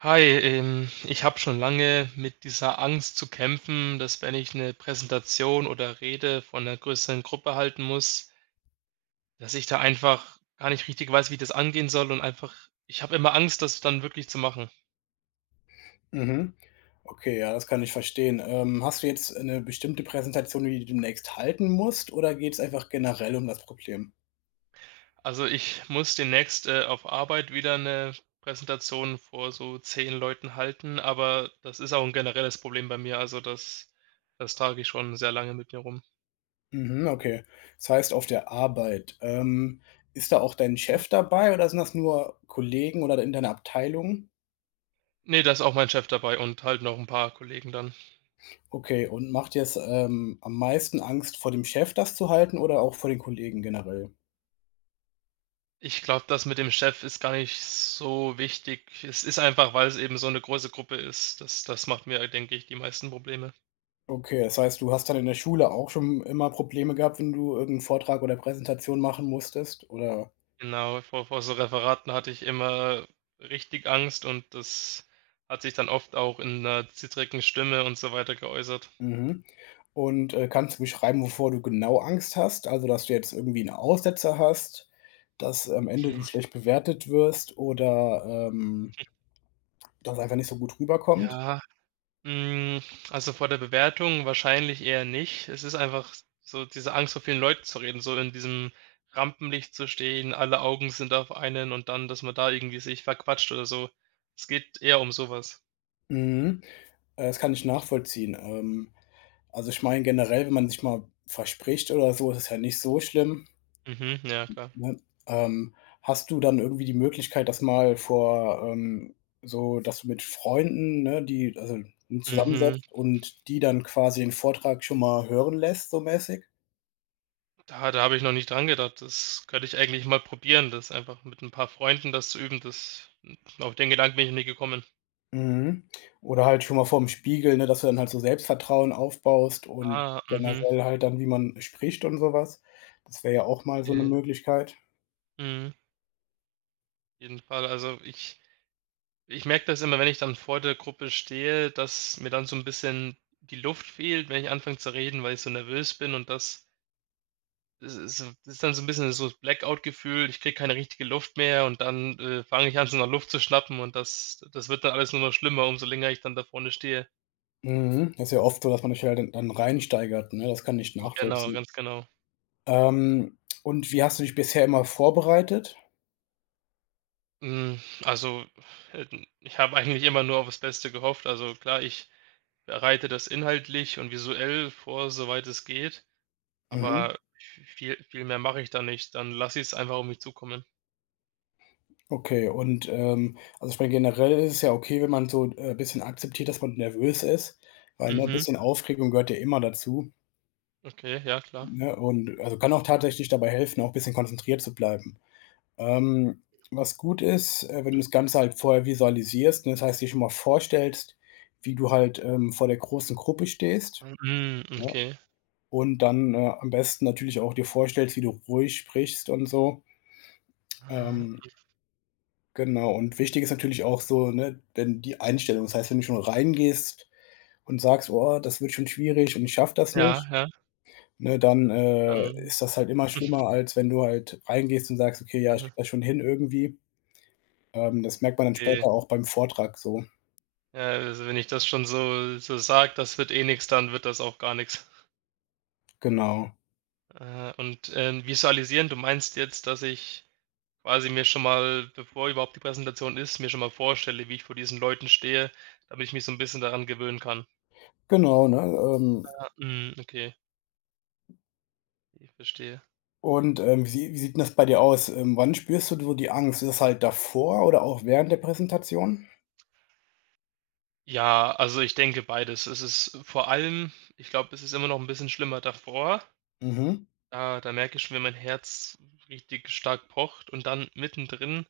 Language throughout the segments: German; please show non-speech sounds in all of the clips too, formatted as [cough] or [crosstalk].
Hi, ich habe schon lange mit dieser Angst zu kämpfen, dass wenn ich eine Präsentation oder Rede vor einer größeren Gruppe halten muss, dass ich da einfach gar nicht richtig weiß, wie ich das angehen soll und einfach ich habe immer Angst, das dann wirklich zu machen. Mhm. Okay, ja, das kann ich verstehen. Hast du jetzt eine bestimmte Präsentation, die du demnächst halten musst, oder geht es einfach generell um das Problem? Also, ich muss demnächst, auf Arbeit wieder eine Präsentation vor so 10 Leuten halten, aber das ist auch ein generelles Problem bei mir. Also, das trage ich schon sehr lange mit mir rum. Mhm, okay. Das heißt auf der Arbeit. Ist da auch dein Mhm. Chef dabei oder sind das nur Kollegen oder in deiner Abteilung? Ne, da ist auch mein Chef dabei und halt noch ein paar Kollegen dann. Okay, und macht dir's, am meisten Angst, vor dem Chef das zu halten oder auch vor den Kollegen generell? Ich glaube, das mit dem Chef ist gar nicht so wichtig. Es ist einfach, weil es eben so 'ne große Gruppe ist. Das macht mir, denke ich, die meisten Probleme. Okay, das heißt, du hast dann in der Schule auch schon immer Probleme gehabt, wenn du irgendeinen Vortrag oder Präsentation machen musstest, oder Genau, vor so Referaten hatte ich immer richtig Angst und das hat sich dann oft auch in 'ner zittrigen Stimme und so weiter geäußert. mhm. Und, kannst du beschreiben, wovor du genau Angst hast? Also, dass du jetzt irgendwie einen Aussetzer hast, dass am Ende du schlecht bewertet wirst oder, ähm, das einfach nicht so gut rüberkommt? Ja. Hm, also vor der Bewertung wahrscheinlich eher nicht. Es ist einfach so diese Angst, vor vielen Leuten zu reden, so in diesem Rampenlicht zu stehen, alle Augen sind auf einen und dann, dass man da irgendwie sich verquatscht oder so. Es geht eher um sowas. Mhm. Das kann ich nachvollziehen. Also, ich meine generell, wenn man sich mal verspricht oder so, ist es ja nicht so schlimm. Mhm, ja klar. Ne? Ähm, Hast du dann irgendwie die Möglichkeit, das mal vor, so dass du mit Freunden, ne, die also Mhm, zusammensetzt und die dann quasi den Vortrag schon mal hören lässt, so mäßig? da habe ich noch nicht dran gedacht. Das könnte ich eigentlich mal probieren, das einfach mit ein paar Freunden das zu üben. Das auf den Gedanken bin ich noch nie gekommen. Mhm. Oder halt schon mal vorm Spiegel, ne, dass du dann halt so Selbstvertrauen aufbaust und Ah, mhm, generell halt dann, wie man spricht und sowas. Das wäre ja auch mal so eine ja, Möglichkeit. mhm, jeden Fall. Also, ich merke das immer, wenn ich dann vor der Gruppe stehe, dass mir dann so ein bisschen die Luft fehlt, wenn ich anfange zu reden, weil ich so nervös bin und das es ist so das ist dann so ein bisschen so das Blackout-Gefühl. Ich kriege keine richtige Luft mehr und dann, fange ich an, so nach Luft zu schnappen und das wird dann alles nur noch schlimmer, umso länger ich dann da vorne stehe. Mhm. Das ist ja oft so, dass man sich halt dann reinsteigert, ne? Das kann ich Genau, nachvollziehen. ganz genau. Ähm, und wie hast du dich bisher immer vorbereitet? Hm, also, äh, ich habe eigentlich immer nur auf das Beste gehofft. Also, klar, ich bereite das inhaltlich und visuell vor, soweit es geht. Mhm. Aber v viel viel mehr mache ich da nicht. Dann lasse ich es einfach auf mich zukommen. Okay, und, also ich meine, generell ist es ja okay, wenn man so, ein bisschen akzeptiert, dass man nervös ist, weil, ne, ein Mhm. bisschen Aufregung gehört ja immer dazu, Okay, ja klar. ne? Und also kann auch tatsächlich dabei helfen, auch ein bisschen konzentriert zu bleiben. Ähm, Was gut ist, wenn du das Ganze halt vorher visualisierst, ne, das heißt, dir schon mal vorstellst, wie du halt, vor der großen Gruppe stehst, Mhm, ne? okay. Und dann, am besten natürlich auch dir vorstellst, wie du ruhig sprichst und so. Ah, Ähm Genau, und wichtig ist natürlich auch so, ne, denn die Einstellung. Das heißt, wenn du schon reingehst und sagst: „Oh, das wird schon schwierig und ich schaffe das ja, nicht“, ja, ne, dann, dann ist das halt immer schlimmer, als wenn du halt reingehst und sagst: „Okay, ja, ich mhm, kriege das schon hin irgendwie.“ Das merkt man dann später okay. auch beim Vortrag so. Ja, also wenn ich das schon so sage, das wird eh nix, dann wird das auch gar nix. Genau. Und, visualisieren, du meinst jetzt, dass ich quasi mir schon mal, bevor überhaupt die Präsentation ist, mir schon mal vorstelle, wie ich vor diesen Leuten stehe, damit ich mich so ein bisschen daran gewöhnen kann. Genau, ne? Ah, mhm, okay, ich verstehe. Wie sieht 'n das bei dir aus? Wann spürst du so die Angst? Ist es halt davor oder auch während der Präsentation? Ja, also ich denke beides. Es ist vor allem ich glaube, es ist immer noch ein bisschen schlimmer davor. Mhm. Da merke ich schon, wenn mein Herz richtig stark pocht und dann mittendrin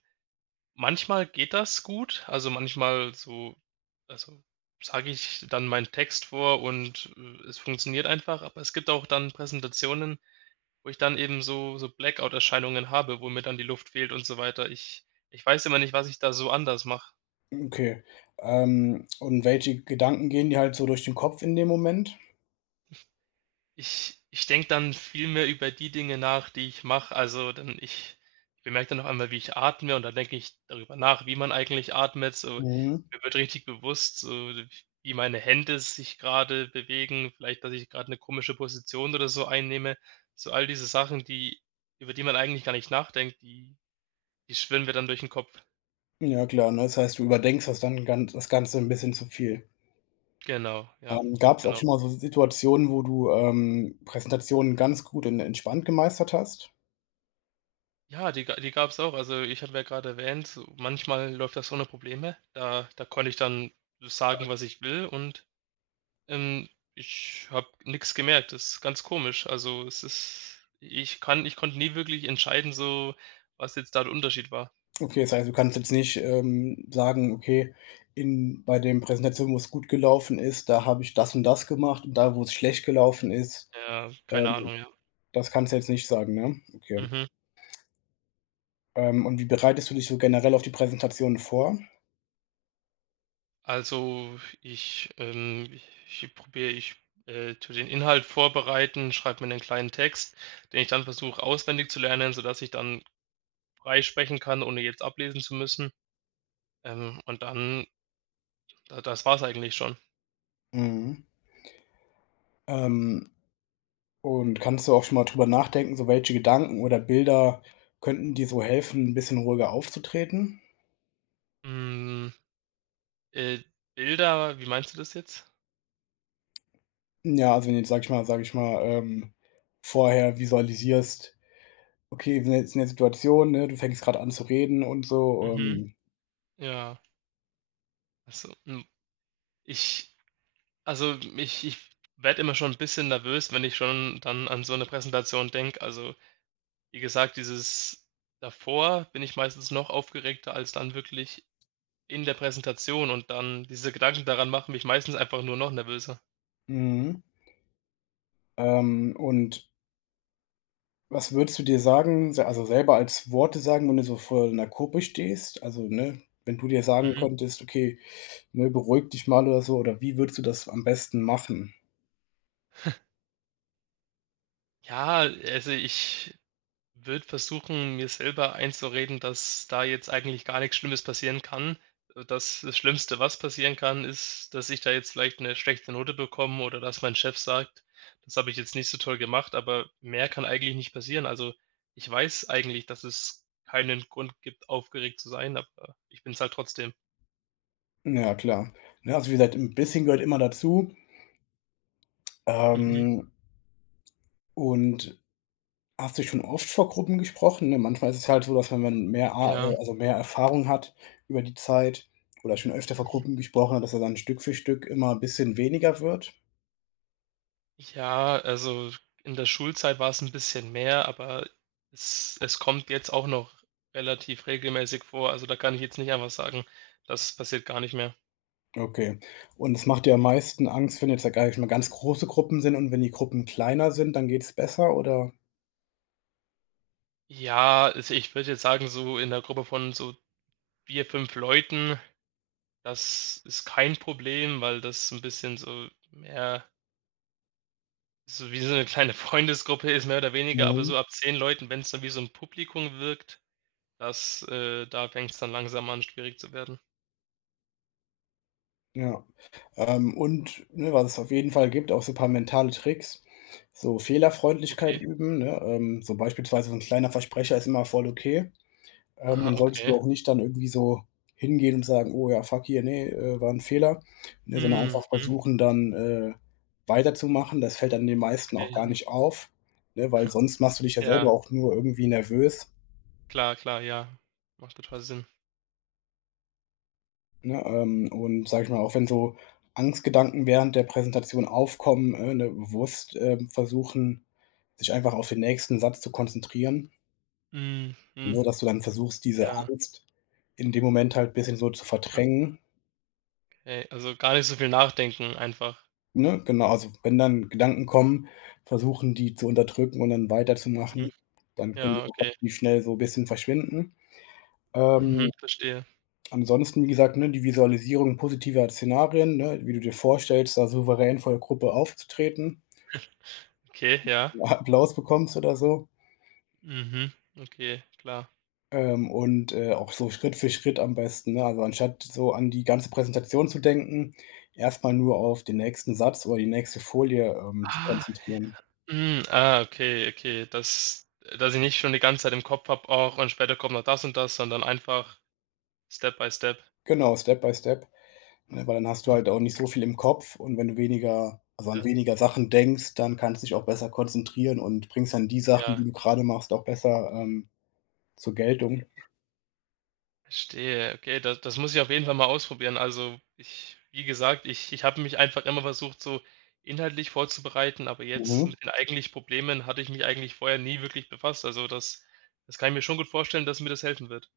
manchmal geht das gut. Also, manchmal so also, sage ich dann meinen Text vor und, es funktioniert einfach, aber es gibt auch dann Präsentationen, wo ich dann eben so Blackout-Erscheinungen habe, wo mir dann die Luft fehlt und so weiter. Ich weiß immer nicht, was ich da so anders mache. Okay. Und welche Gedanken gehen dir halt so durch den Kopf in dem Moment? Ich denke dann viel mehr über die Dinge nach, die ich mache. Also, dann ich bemerke dann noch einmal, wie ich atme und dann denke ich darüber nach, wie man eigentlich atmet. So, Mhm. mir wird richtig bewusst, so wie meine Hände sich gerade bewegen, vielleicht, dass ich gerade eine komische Position oder so einnehme. So all diese Sachen, die über die man eigentlich gar nicht nachdenkt, die schwirren mir dann durch den Kopf. Ja klar, ne? Das heißt, du überdenkst das das Ganze ein bisschen zu viel. Genau, ja, ganz Gab es auch genau. schon mal so Situationen, wo du, Präsentationen ganz gut und entspannt gemeistert hast? Ja, die gab's auch. Also, ich hatte ja gerade erwähnt, so manchmal läuft das ohne Probleme. Da konnte ich dann sagen, was ich will und, ähm, ich habe nix gemerkt. Das ist ganz komisch. Also, es ist ich kann ich konnte nie wirklich entscheiden, so, was jetzt da der Unterschied war. Okay, das heißt, du kannst jetzt nicht, sagen: „Okay, in bei den Präsentationen, wo es gut gelaufen ist, da habe ich das und das gemacht und da, wo es schlecht gelaufen ist, Ja, keine ähm“ Ahnung, ja. das kannst du jetzt nicht sagen, ne? Okay. Mhm. Und wie bereitest du dich so generell auf die Präsentationen vor? Also, ich tue den Inhalt vorbereiten, schreibe mir 'nen kleinen Text, den ich dann versuche auswendig zu lernen, sodass ich dann freisprechen kann, ohne jetzt ablesen zu müssen. Und dann da das war's eigentlich schon. Mhm. Ähm, und kannst du auch schon mal drüber nachdenken, so welche Gedanken oder Bilder könnten dir so helfen, ein bisschen ruhiger aufzutreten? Hm, äh, Bilder, wie meinst du das jetzt? Ja, also, wenn du jetzt, sag ich mal, vorher visualisierst. Okay, wir sind jetzt in der Situation, ne? Du fängst gerade an zu reden und so, Mhm. ähm. Ja, also, hm, ich also, ich werde immer schon ein bisschen nervös, wenn ich schon dann an so eine Präsentation denke. Also, wie gesagt, dieses davor bin ich meistens noch aufgeregter als dann wirklich in der Präsentation und dann diese Gedanken daran machen mich meistens einfach nur noch nervöser. Mhm. ähm, und Was würdest du dir selber als Worte sagen, wenn du so vor einer Gruppe stehst? Also, ne, wenn du dir sagen Mhm. könntest: „Okay, ne, beruhig dich mal“ oder so, oder wie würdest du das am besten machen? Ja, also, ich würde versuchen, mir selber einzureden, dass da jetzt eigentlich gar nichts Schlimmes passieren kann. Dass das Schlimmste, was passieren kann, ist, dass ich da jetzt vielleicht eine schlechte Note bekomme oder dass mein Chef sagt: „Das habe ich jetzt nicht so toll gemacht“, aber mehr kann eigentlich nicht passieren. Also, ich weiß eigentlich, dass es keinen Grund gibt, aufgeregt zu sein, aber ich bin es halt trotzdem. Ja, klar. Ne, also, wie gesagt, ein bisschen gehört immer dazu, Mhm. ähm, und hast du schon oft vor Gruppen gesprochen, ne? Manchmal ist es halt so, dass wenn man mehr A Ja. Also mehr Erfahrung hat über die Zeit oder schon öfter vor Gruppen gesprochen hat, dass er dann Stück für Stück immer 'n bisschen weniger wird? Ja, also in der Schulzeit war es ein bisschen mehr, aber es kommt jetzt auch noch relativ regelmäßig vor. Also, da kann ich jetzt nicht einfach sagen, das passiert gar nicht mehr. Okay. Und es macht dir am meisten Angst, wenn jetzt, sage ich mal, ganz große Gruppen sind und wenn die Gruppen kleiner sind, dann geht es besser, oder? Ja, also ich würde jetzt sagen, so in der Gruppe von so 4 5 Leuten, das ist kein Problem, weil das so ein bisschen so mehr so wie so eine kleine [laughs] Freundesgruppe ist, mehr oder weniger, aber Mhm. so ab 10 Leuten, wenn es dann wie so ein Publikum wirkt, das da fängt es dann langsam an, schwierig zu werden. Ja. Und, ne, was es auf jeden Fall gibt, auch so ein paar mentale Tricks, so Fehlerfreundlichkeit Okay. üben, ne? So beispielsweise so ein kleiner Versprecher ist immer voll okay. Aha, Dann solltest du okay. auch nicht dann irgendwie so hingehen und sagen: „Oh ja, fuck hier, nee war ein Fehler“, ne, sondern Mhm, einfach versuchen dann, weiterzumachen. Das fällt dann den meisten auch gar okay. nicht auf, ne, weil sonst machst du dich ja Ja, selber auch nur irgendwie nervös. klar, klar, ja. Macht total Sinn. Ne, und sage ich mal, auch wenn so Angstgedanken während der Präsentation aufkommen, ne, bewusst, versuchen, sich einfach auf den nächsten Satz zu konzentrieren, Mhm, mhm, so dass du dann versuchst, diese ja, Angst in dem Moment halt bisschen so zu verdrängen, okay. Also, gar nicht so viel nachdenken einfach. ne? Genau, also wenn dann Gedanken kommen, versuchen, die zu unterdrücken und dann weiterzumachen. Mhm. Dann können die Ja, auch okay. relativ schnell so ein bisschen verschwinden. Ähm, Mhm, verstehe. Ansonsten, wie gesagt, ne, die Visualisierung positiver Szenarien, ne, wie du dir vorstellst, da souverän vor der Gruppe aufzutreten. Okay, ja. Applaus bekommst oder so. Mhm, okay, klar. Auch so Schritt für Schritt am besten, ne? Also, anstatt so an die ganze Präsentation zu denken, erstmal nur auf den nächsten Satz oder die nächste Folie, zu Ah, konzentrieren. mhm, ah, okay, okay. Dass ich nicht schon die ganze Zeit im Kopf habe: auch und später kommt noch das und das“, sondern einfach Step by Step. Genau, Step by Step, ne? Weil dann hast du Mhm, halt auch nicht so viel im Kopf und wenn du weniger also, an ja, weniger Sachen denkst, dann kannst du dich auch besser konzentrieren und bringst dann die Sachen, ja. die du gerade machst, auch besser, zur Geltung. Verstehe. Okay, das muss ich auf jeden Fall mal ausprobieren. Also, ich wie gesagt, ich habe mich einfach immer versucht, so inhaltlich vorzubereiten, aber jetzt Mhm. mit den eigentlich Problemen hatte ich mich eigentlich vorher nie wirklich befasst. Also, das kann ich mir schon gut vorstellen, dass mir das helfen wird.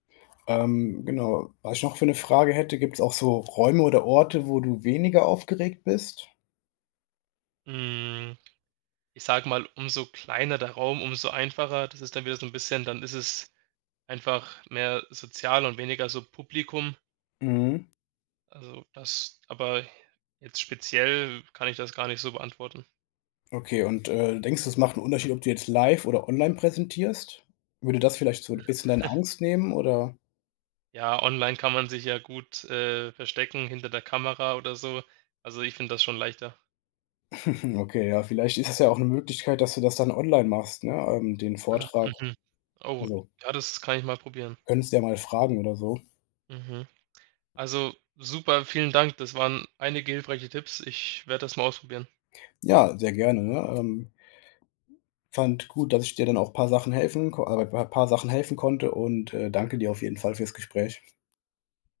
Genau, was ich noch für eine Frage hätte, gibt es auch so Räume oder Orte, wo du weniger aufgeregt bist? Hm, ich sage mal, umso kleiner der Raum, umso einfacher. Das ist dann wieder so ein bisschen dann ist es einfach mehr sozial und weniger so Publikum. Mhm. Also, das aber jetzt speziell kann ich das gar nicht so beantworten. Okay, und, denkst du, es macht einen Unterschied, ob du jetzt live oder online präsentierst? Würde das vielleicht so ein bisschen deine Angst nehmen oder Ja, online kann man sich ja gut, verstecken hinter der Kamera oder so. Also, ich finde das schon leichter. [laughs] mhm, okay, ja, vielleicht ist es ja auch eine Möglichkeit, dass du das dann online machst, ne, den Ah, Vortrag. mhm. Oh, Also, ja, das kann ich mal probieren. könntest ja mal fragen oder so. Mhm. Also, super, vielen Dank. Das waren einige hilfreiche Tipps. Ich werde das mal ausprobieren. Ja, sehr gerne, ne? Fand gut, dass ich dir dann auch ein paar Sachen helfen ko bei ein paar Sachen helfen konnte und, danke dir auf jeden Fall fürs Gespräch.